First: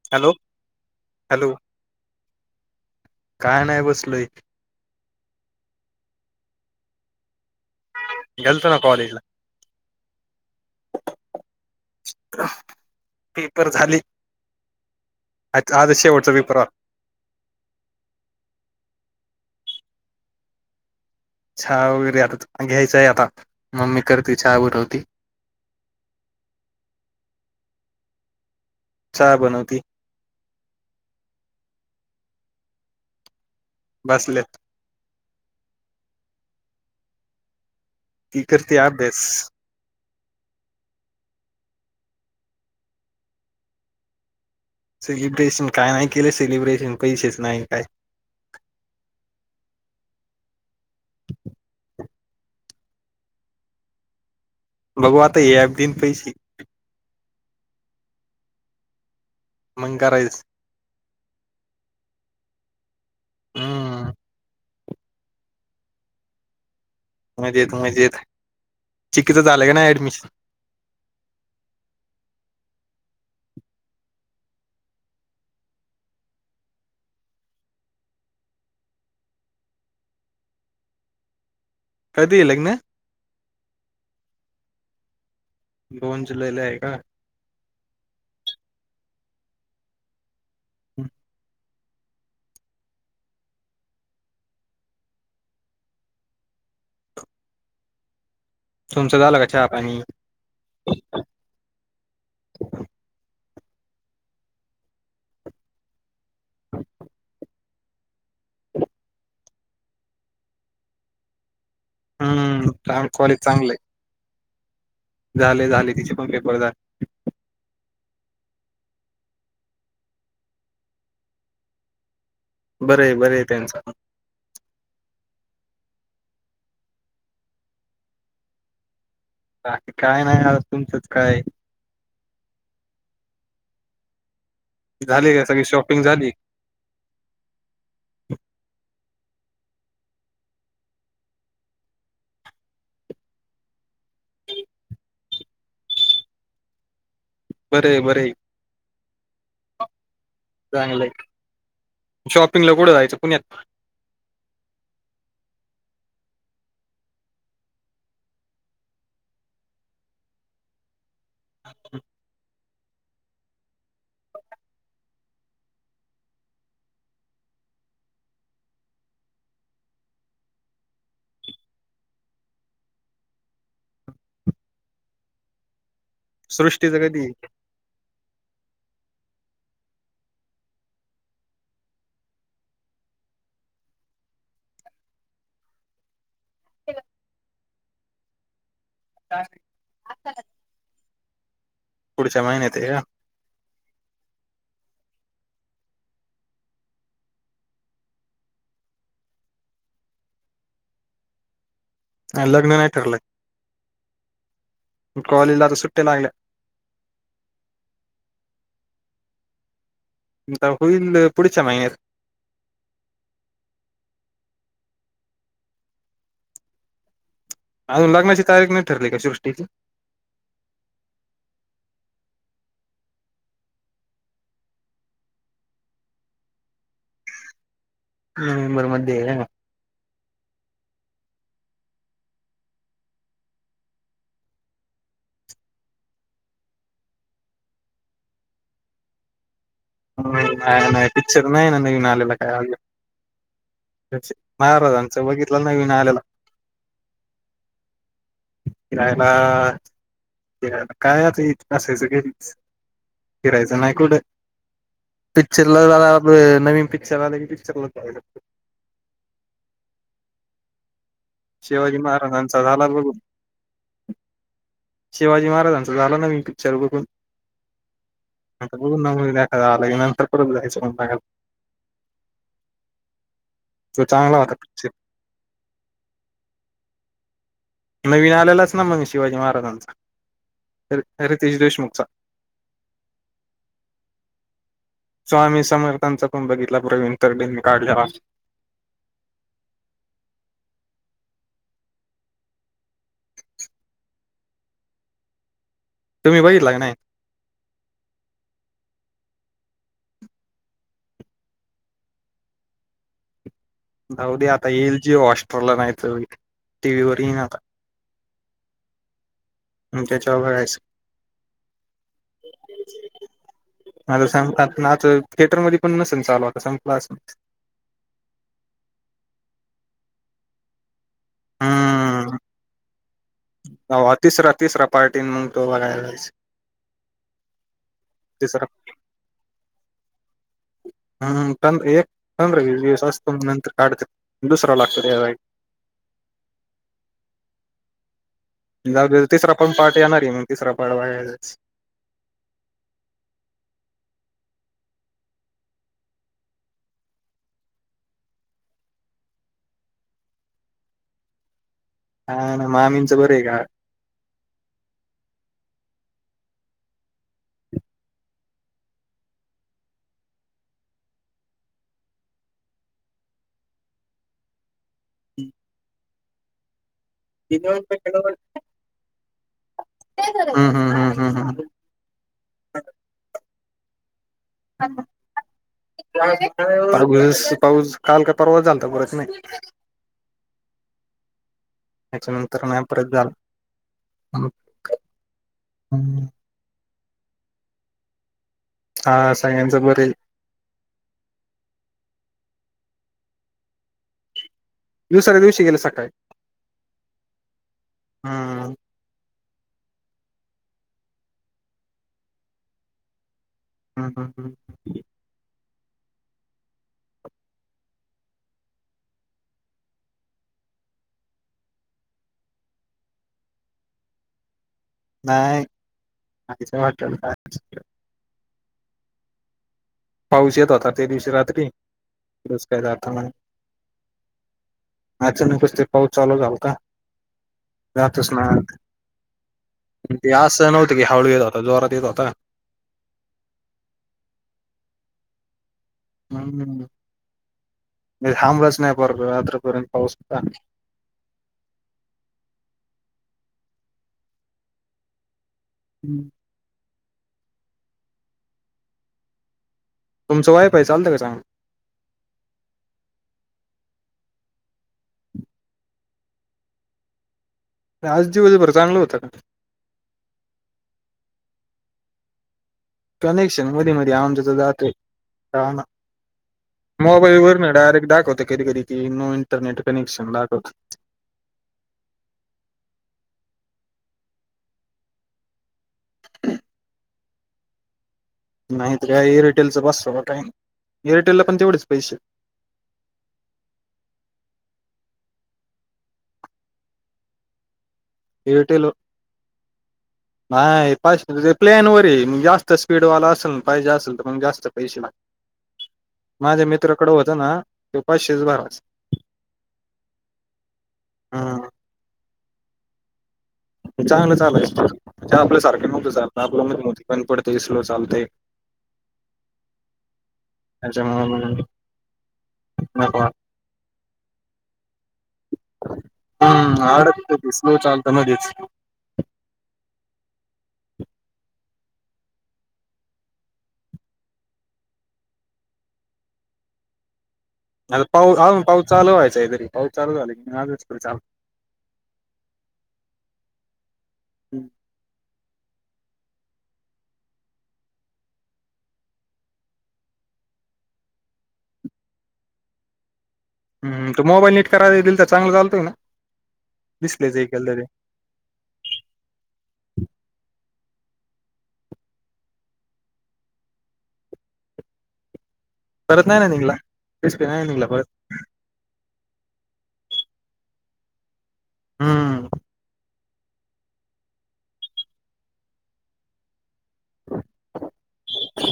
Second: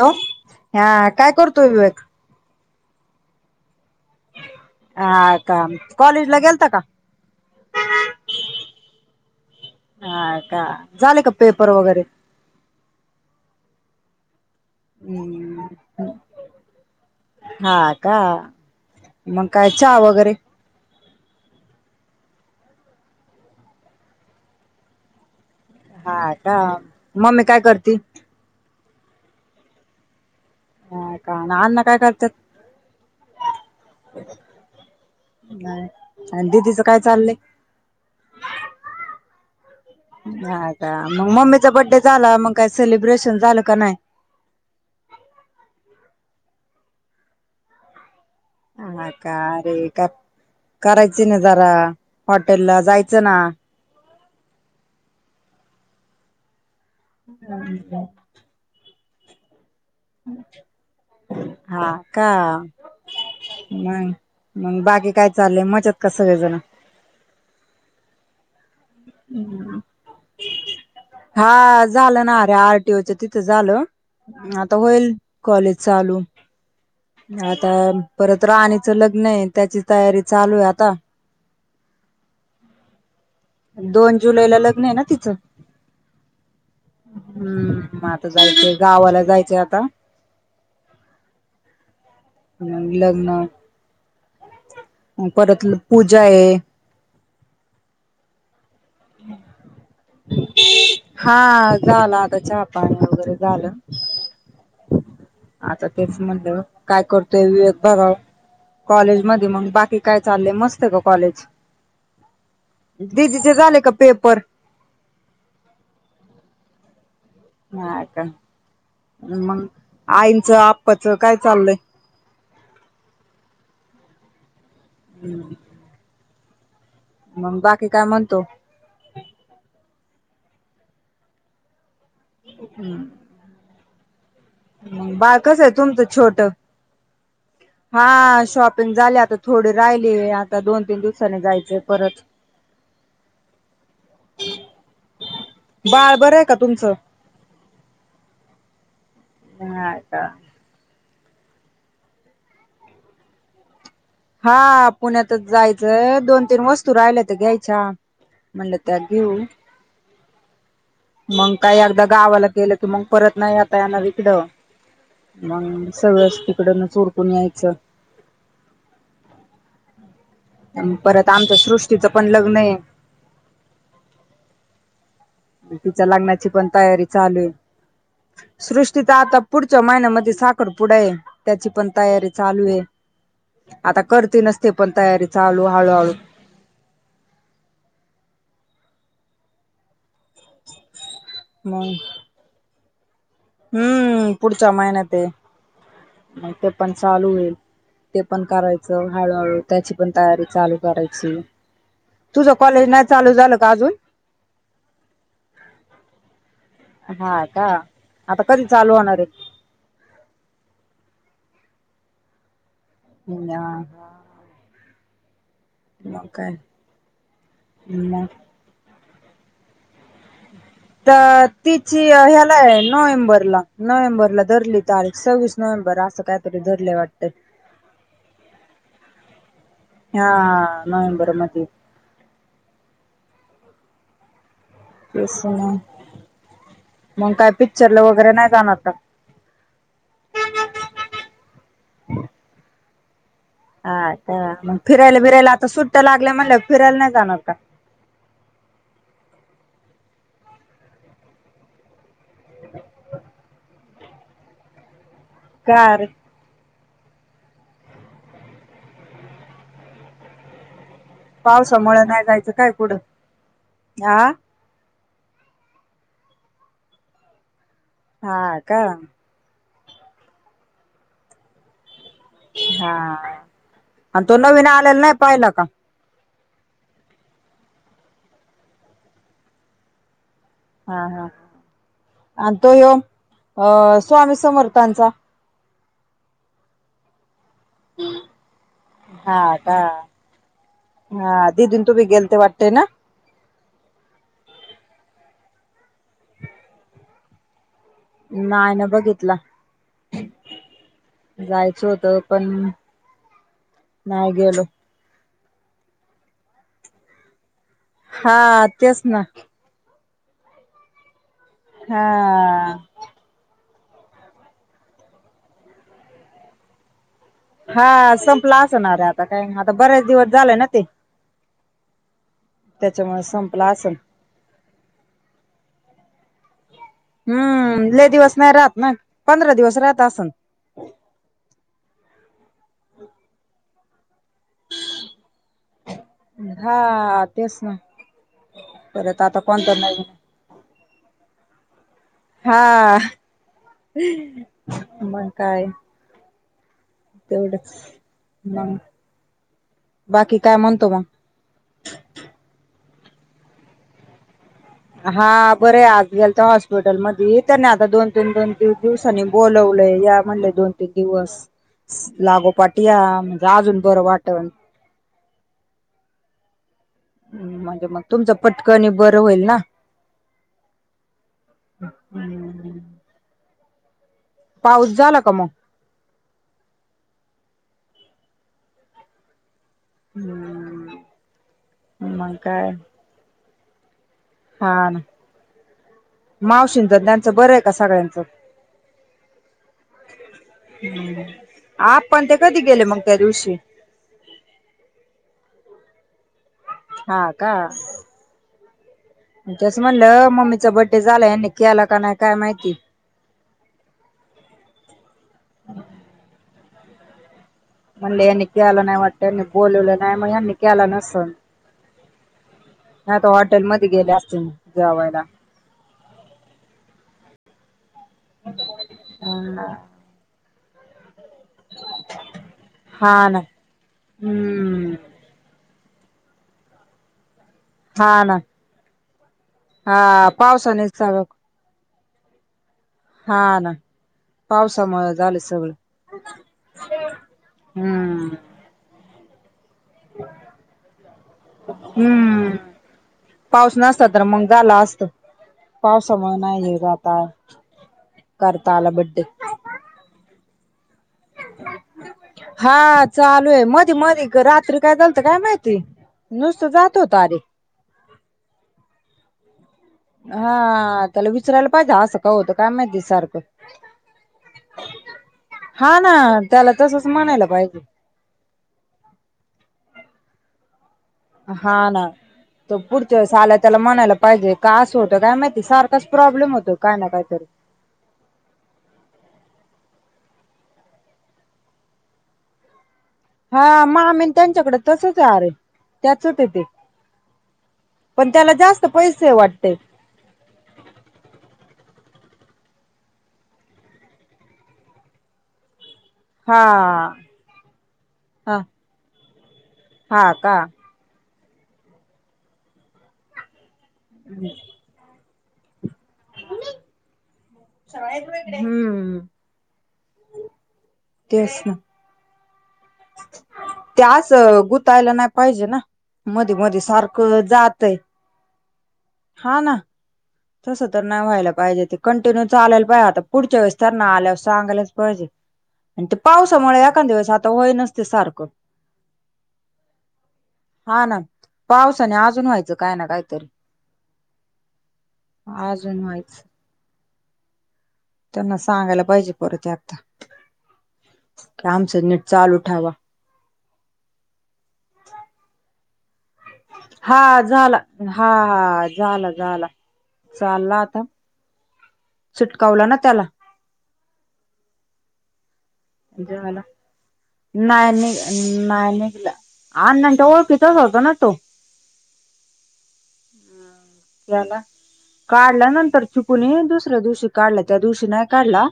Hello हा काय hello करतोय विवेक? काय नाही बसलोय. हा का, कॉलेजला गेलता का? गेलतो ना कॉलेजला हा का, झाले का पेपर वगैरे? पेपर झाली हम्म आजच शेवटचा पेपरवर हा का मग काय हा वगैरे? चहा वगैरे आता घ्यायचंय आता मम्मी करते चहा बनवती. हा का मम्मी काय करती? चहा बनवती. हा का ना अण्णा काय करतात? बसल्यात आणि दिदीच काय चाललंय? ती करती अभ्यास. हा का मग मम्मीचा बड्डे झाला मग काही सेलिब्रेशन झालं का नाही? सेलिब्रेशन काय नाही केले सेलिब्रेशन पैसेच नाही काय? हा का रे का? करायचं ना जरा हॉटेल ला जायचं ना. बघू आता [unintelligible] दिन पैसे. [inaudible] म करायचं. हा का? हम्म मग बाकी काय चाललंय मजेत का सगळेजण? मजेत, मजेत चिककीचं झालंय का नाही ऍडमिशन? हा झालं ना रे आरटीओच्या तिथून झालं‌. आता होईल कॉलेज चालू. आता परत राणीच लग्न आहे, त्याची तयारी चालू आहे आता. कधी आहे लग्न? दोन जुलै ला लग्न आहे ना तिचं. दोन जुलै ला आहे का? हम्म म आता जायचंय गावाला जायचंय आता. हम. म लग्न. परत पूजा आहे ‌. तुमचं झालं का चहा पाणी? झालं आता चहा पाणी वगैरे झालं. आता तेच म्हणलं, काय करतोय विवेक बघावं? कॉलेज मध्ये मग बाकी काय चाललेय मस्त आहे का कॉलेज? हम्म कॉलेज दिदीचे चांगलंय झाले का पेपर? झाले, झाले तिचे पण पेपर झाले. हा का मग आईंचं आप्पाच काय चाललंय? बर आहे बर आहे त्यांचा पण. [inaudible] मग बाकी काय म्हणतो? बाकी काय नाही आ तुमचंच काय? झाली बाळ का कसं सगळी आहे शॉपिंग तुमचं झाली छोट? हा शॉपिंग झाली आता, थोडी राहिली आता दोन तीन दिवसानी जायचे परत. [inaudible] बाळ बरं आहे का तुमचं? बर हाय, बर हाय. हा का. चांगलंय शॉपिंगला कुठ जायचं पुण्यात? हा पुण्यातच जायचं दोन, तीन वस्तू राहिल्या त्या घ्यायच्या. म्हणलं त्या देऊ मंग काही एकदा गावाला गेले तर मग परत नाही आता येणार इकडं. मग सगळंच तिकडनच उरकून यायचं. आन परत आमच्या सृष्टीचं पण लग्न आहे. तिच्या लग्नाची पण तयारी सृष्टीचं कधी चालू आहे. सृष्टीचा आता पुढच्या महिन्यामध्ये साखरपुडा आहे त्याची पण तयारी चालूये. आता करते नसते पण तयारी चालू हाळूहाळू. का मग पुढच्या महिन्यात आहे ना? हम्म पुढच्या महिन्यातेय. मग ते पण चालू होईल. ते पण करायचं हळूहळू त्याची पण तयारी चालू करायची. का तुझ लग्न कॉलेज नाही ठरलंय चालू झालं का अजून? कॉलेजला आता सुट्ट्या लागल्या हा, का? आता कधी चालू होणार आहे? आता होईल पुढच्या महिन्यात. हो ना हा. मग काय. अजून मग लग्नाची तारीख नाही ठरली का सृष्टीची? त तिची ह्यालाये नोव्हेंबरला नोव्हेंबरला धरली तारीख सव्वीस नोव्हेंबर असं काय तरी धरले वाटत. नोव्हेंबर मध्ये आहे हा हा नोव्हेंबरमध्ये. पैसे नाही. मग काय पिक्चरला वगैरे नाही जाणार का? नाही नाही पिक्चर नाही ना नवीन आलेला काय अजून. अच्छा. मग फिरायला महाराजांचं बिरायला बघितलं आता नवीन सुट्ट्या आलेला लागल्या म्हणल्यावर फिरायला नाही जाणार का? फिरायला फिरायला काय आता इथ अस काय फिरायचं नाही कुठं. पिक्चर ला का रे जाऊया आपण नवीन पिक्चर आला की पिक्चरलाचं जाऊया आपण. शिवाजी पावसामुळे नाही जायचं महाराजांचा काय झाला कुठ बघून आ शिवाजी महाराजांचा झाला नवीन पिक्चर बघून हा आता का बघू ना [unintelligible] आता लग्नानंतर परत जायचं म्हणता का हा आणि तो चांगला होता नवीन पिक्चर आलेला नाही पाहिला का? नवीन आलेलाच ना मग शिवाजी महाराजांचा. हा हा रीत रितेश देशमुखचा. आणि तो ह्यो अ स्वामी समर्थांचा. स्वामी समर्थांचा पण बघितला प्रवीण तरडेनी काढलेला. हा का हा तिथून तुम्ही गेलते वाटते ना. तुम्ही बघितला का नाही? नाही ना बघितला. जायचं होतं पण नाही जाऊ दे गेलो. आता येईल जीवो हॉस्टारला नाहीतर टीव्ही वर येईन आता. हा तेच ना. मग त्याच्यावर बघायच. हा. [unintelligible] कुणाचं थिएटर मध्ये पण नसेल चालू आता संपल असल. हा संपला असणार आहे आता काय आता बऱ्याच दिवस झालय ना ते हा त्याच्यामुळ संपला असल तिसरा तिसरा पार्टीन मग तो बघायला जायचं हम्म लई दिवस नाही तिसरा राहत ना पंधरा दिवस राहत असल हम्म हम्म असत [inaudible] नंतर काढते दुसरा लागत हा तेच ना जाऊ परत दे आता तिसरा कोण पण तर पार्ट नाही. येणार आहे मग तिसरा पाडवा यायलाच हा मग काय तेवढच बाकी काय म्हणतो मग काय नाही मामींचं बरं आहे का? हा बरय आज गेलता हॉस्पिटल मध्ये त्यांनी आता दोन तीन दोन तीन दिवस दिवसांनी बोलवलय या म्हणले दोन तीन दिवस लागोपाट या म्हणल अजून बरं वाटन [inaudible] हम्म म्हणजे मग तुमचं पटकनी बरं होईल ना हम्म हम्म हम्म हम्म हम्म पाऊस झाला का मग पा पाऊस काल का परवा झालता परत नाही हम्म मग त्याच्यानंतर काय नाही परत झाला हम्म. हा ना मावशीच त्यांच बरं आहे का सगळ्यांचं हा सगळ्यांचा बरे हाय ह आप्पा आणि ते कधी गेले मग त्या दिवशी दुसऱ्या दिवशी गेले सकाळी हा का हम्म हम्म तेच म्हणलं मम्मीचा बड्डे झाला [inaudible] केलं का नाही काय माहिती हम हम हम म्हणले यांनी केला नाही वाटत यांनी बोलवलं नाही मग यांनी केला नसल. ह आता हॉटेलमध्येध्ये गेले असतील म जवायला [unintelligible] [inaudible] पाऊस येत होता त्या दिवशी रात्री [inaudible] हा ना हम्म अचानकच ते पाऊस चालू झालता हा जातच ना नाय हा ते असं पावसाने नव्हतं की सगळं हळू येत होता जोरात येत होता. हा ना पावसामुळे झाले सगळं [inaudible] नाही हम्म [inaudible] रात्रपर्यंत पाऊस होता हम्म पाऊस नसत तर मग झाला असत पावसामुळे नाही हे आता करता आला बड्डे तुमचं वायफाय चालते का चागलं हा चालू आहे, मधी मधी रात्री काय झालत काय माहिती नुसतं जात होता अरे आज दिवसभर चांगलं होत का? हा त्याला विचरायला पाहिजे असं का होतं काय माहिती सारखं कनेक्शन मध्ये मध्ये आमच्या तर जातोय हा ना त्याला तसच मोबाईल म्हणायला वरन पाहिजे डायरेक्ट दाखवतय. कधी कधी ती नो इंटरनेट कनेक्शन दाखवतय. हा ना तो पुढच्या वेळेस आला त्याला म्हणायला पाहिजे, का असं होत काय माहिती सारखं [unintelligible] प्रॉब्लेम होतो काय ना कायतरी. नायतर काय एअरटेलचं बसवा काय, एअरटेलला पण तेवढेच पैसे. हा मामीन त्यांच्याकड तसच हाय आरे त्याचच हाय ते. पण त्याला जास्त पैसेय वाटत. नाय [unintelligible] प्लॅनवर हेय म जास्त स्पीडवाला असल- पाहिजे असल तर मग जास्त पैसे लाग [inaudible] माझ्या मित्राकड होत ना तो पाचशेच हा भराच. हा का? हा. चांगलं चालायच तर, आपल्या सारख नव्हत चालत आपल मधीमधी बंद पडतय स्लो चालतय हम्म तेच त्याच्यामुळ [inaudible] त्यास गुतायला नाय पाहिजे ना. हा मध्ये मध्ये आडकत सारखं ते स्लो जातय चालत मधीच. हा ना. तसं तर नाय व्हायला पायजे ते कंटिन्यू चालाय पायजे आता पुढच्या वेळेस तर नाही आल्यावर सांगायलाच पायजे. आन ते पावसामुळे एकान दिवसात [unintelligible] [unintelligible] पाऊस चालू व्हायचा तरी पाऊस चालू हा झाला ना [unintelligible] पावसाने अजून व्हायचं कायना कायतरी. हम्म. आजून व्हायच. त्यांना सांगायला पाहिजे परत एकदा, की आमचं नीट चालू ठेवा. हम्म, तो मोबाईल नीट कराय दिलता चांगलं चालतोय ना? हा डिस्प्लेच एकेल झाला तरी हा- हा झाला- झाला चालला आता. चिटकवला ना त्याला. परत नाही ना झाला निघला डिस्प्ले नाही निघला नाय परत [unintelligible] नाय निगल अण्णांच्या ओळखीचाच होतो ना तो. हम्म. याला, काढला नंतर चुकुणी दुस दुसऱ्या दिवशी काडला, त्या दिवशी नाही काडला,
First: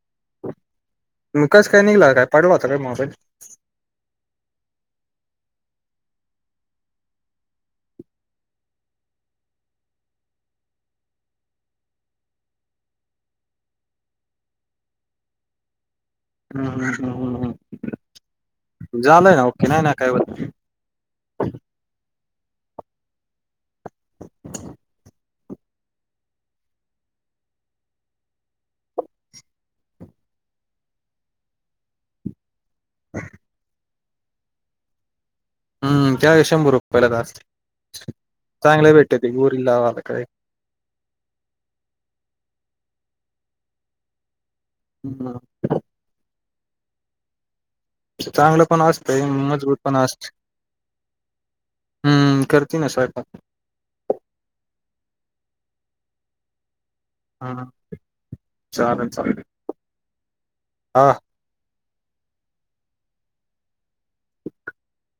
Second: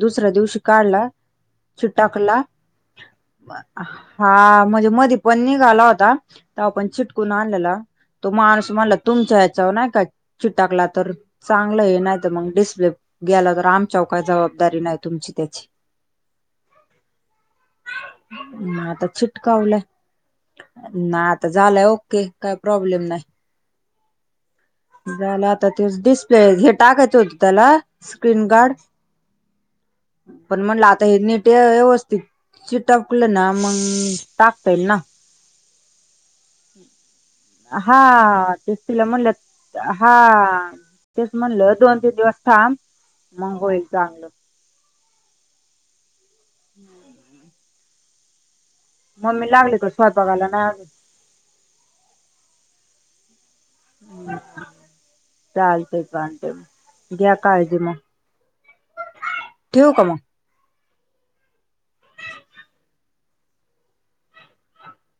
दुसऱ्या दिवशी काडला. म कस काय निघला, काय पडला होता काय मोबाईल? हा म्हजे मधीपण निघाला होता, तवापण चिटकून आणलेला. तो माणूस म्हणला, तुमच्या ह्याच्यावर नाय का चिटाकला तर, चांगलंय नायतर म डिस्प्ले गेला तर आमच्याव काय जबाबदारी नाय तुमची त्याची. हम्म हम्म हम्म हम्म मग हम्म झाल ना ओके नाय ना काय होत? नाय आता झालय ओके काय प्रॉब्लेम नाय. [unintelligible] झालं आता तोच डिस्प्ले हे टाकत होत त्याला स्क्रीनगार्ड. पण म्हणलं आता हे नीट यवस्थित चिटकलं ना मग टाकता येईल ना? हम्म ते [unintelligible] हा तेच चांगले तिला भेटते म्हणलं ते गोरीला वाला हा. काय तेच म्हणलं दोन तीन दिवस थांब मग होईल चांगलं. हम्. चांगलं पण असं. मम्मी, लागली का स्वयपाकाला? नाही अजून? हम्म, करती ना स्वयंपाक? चालतंय फोन ठेवते. घ्या हा काळजी मग, ठेवू का मग? हां. [inaudible]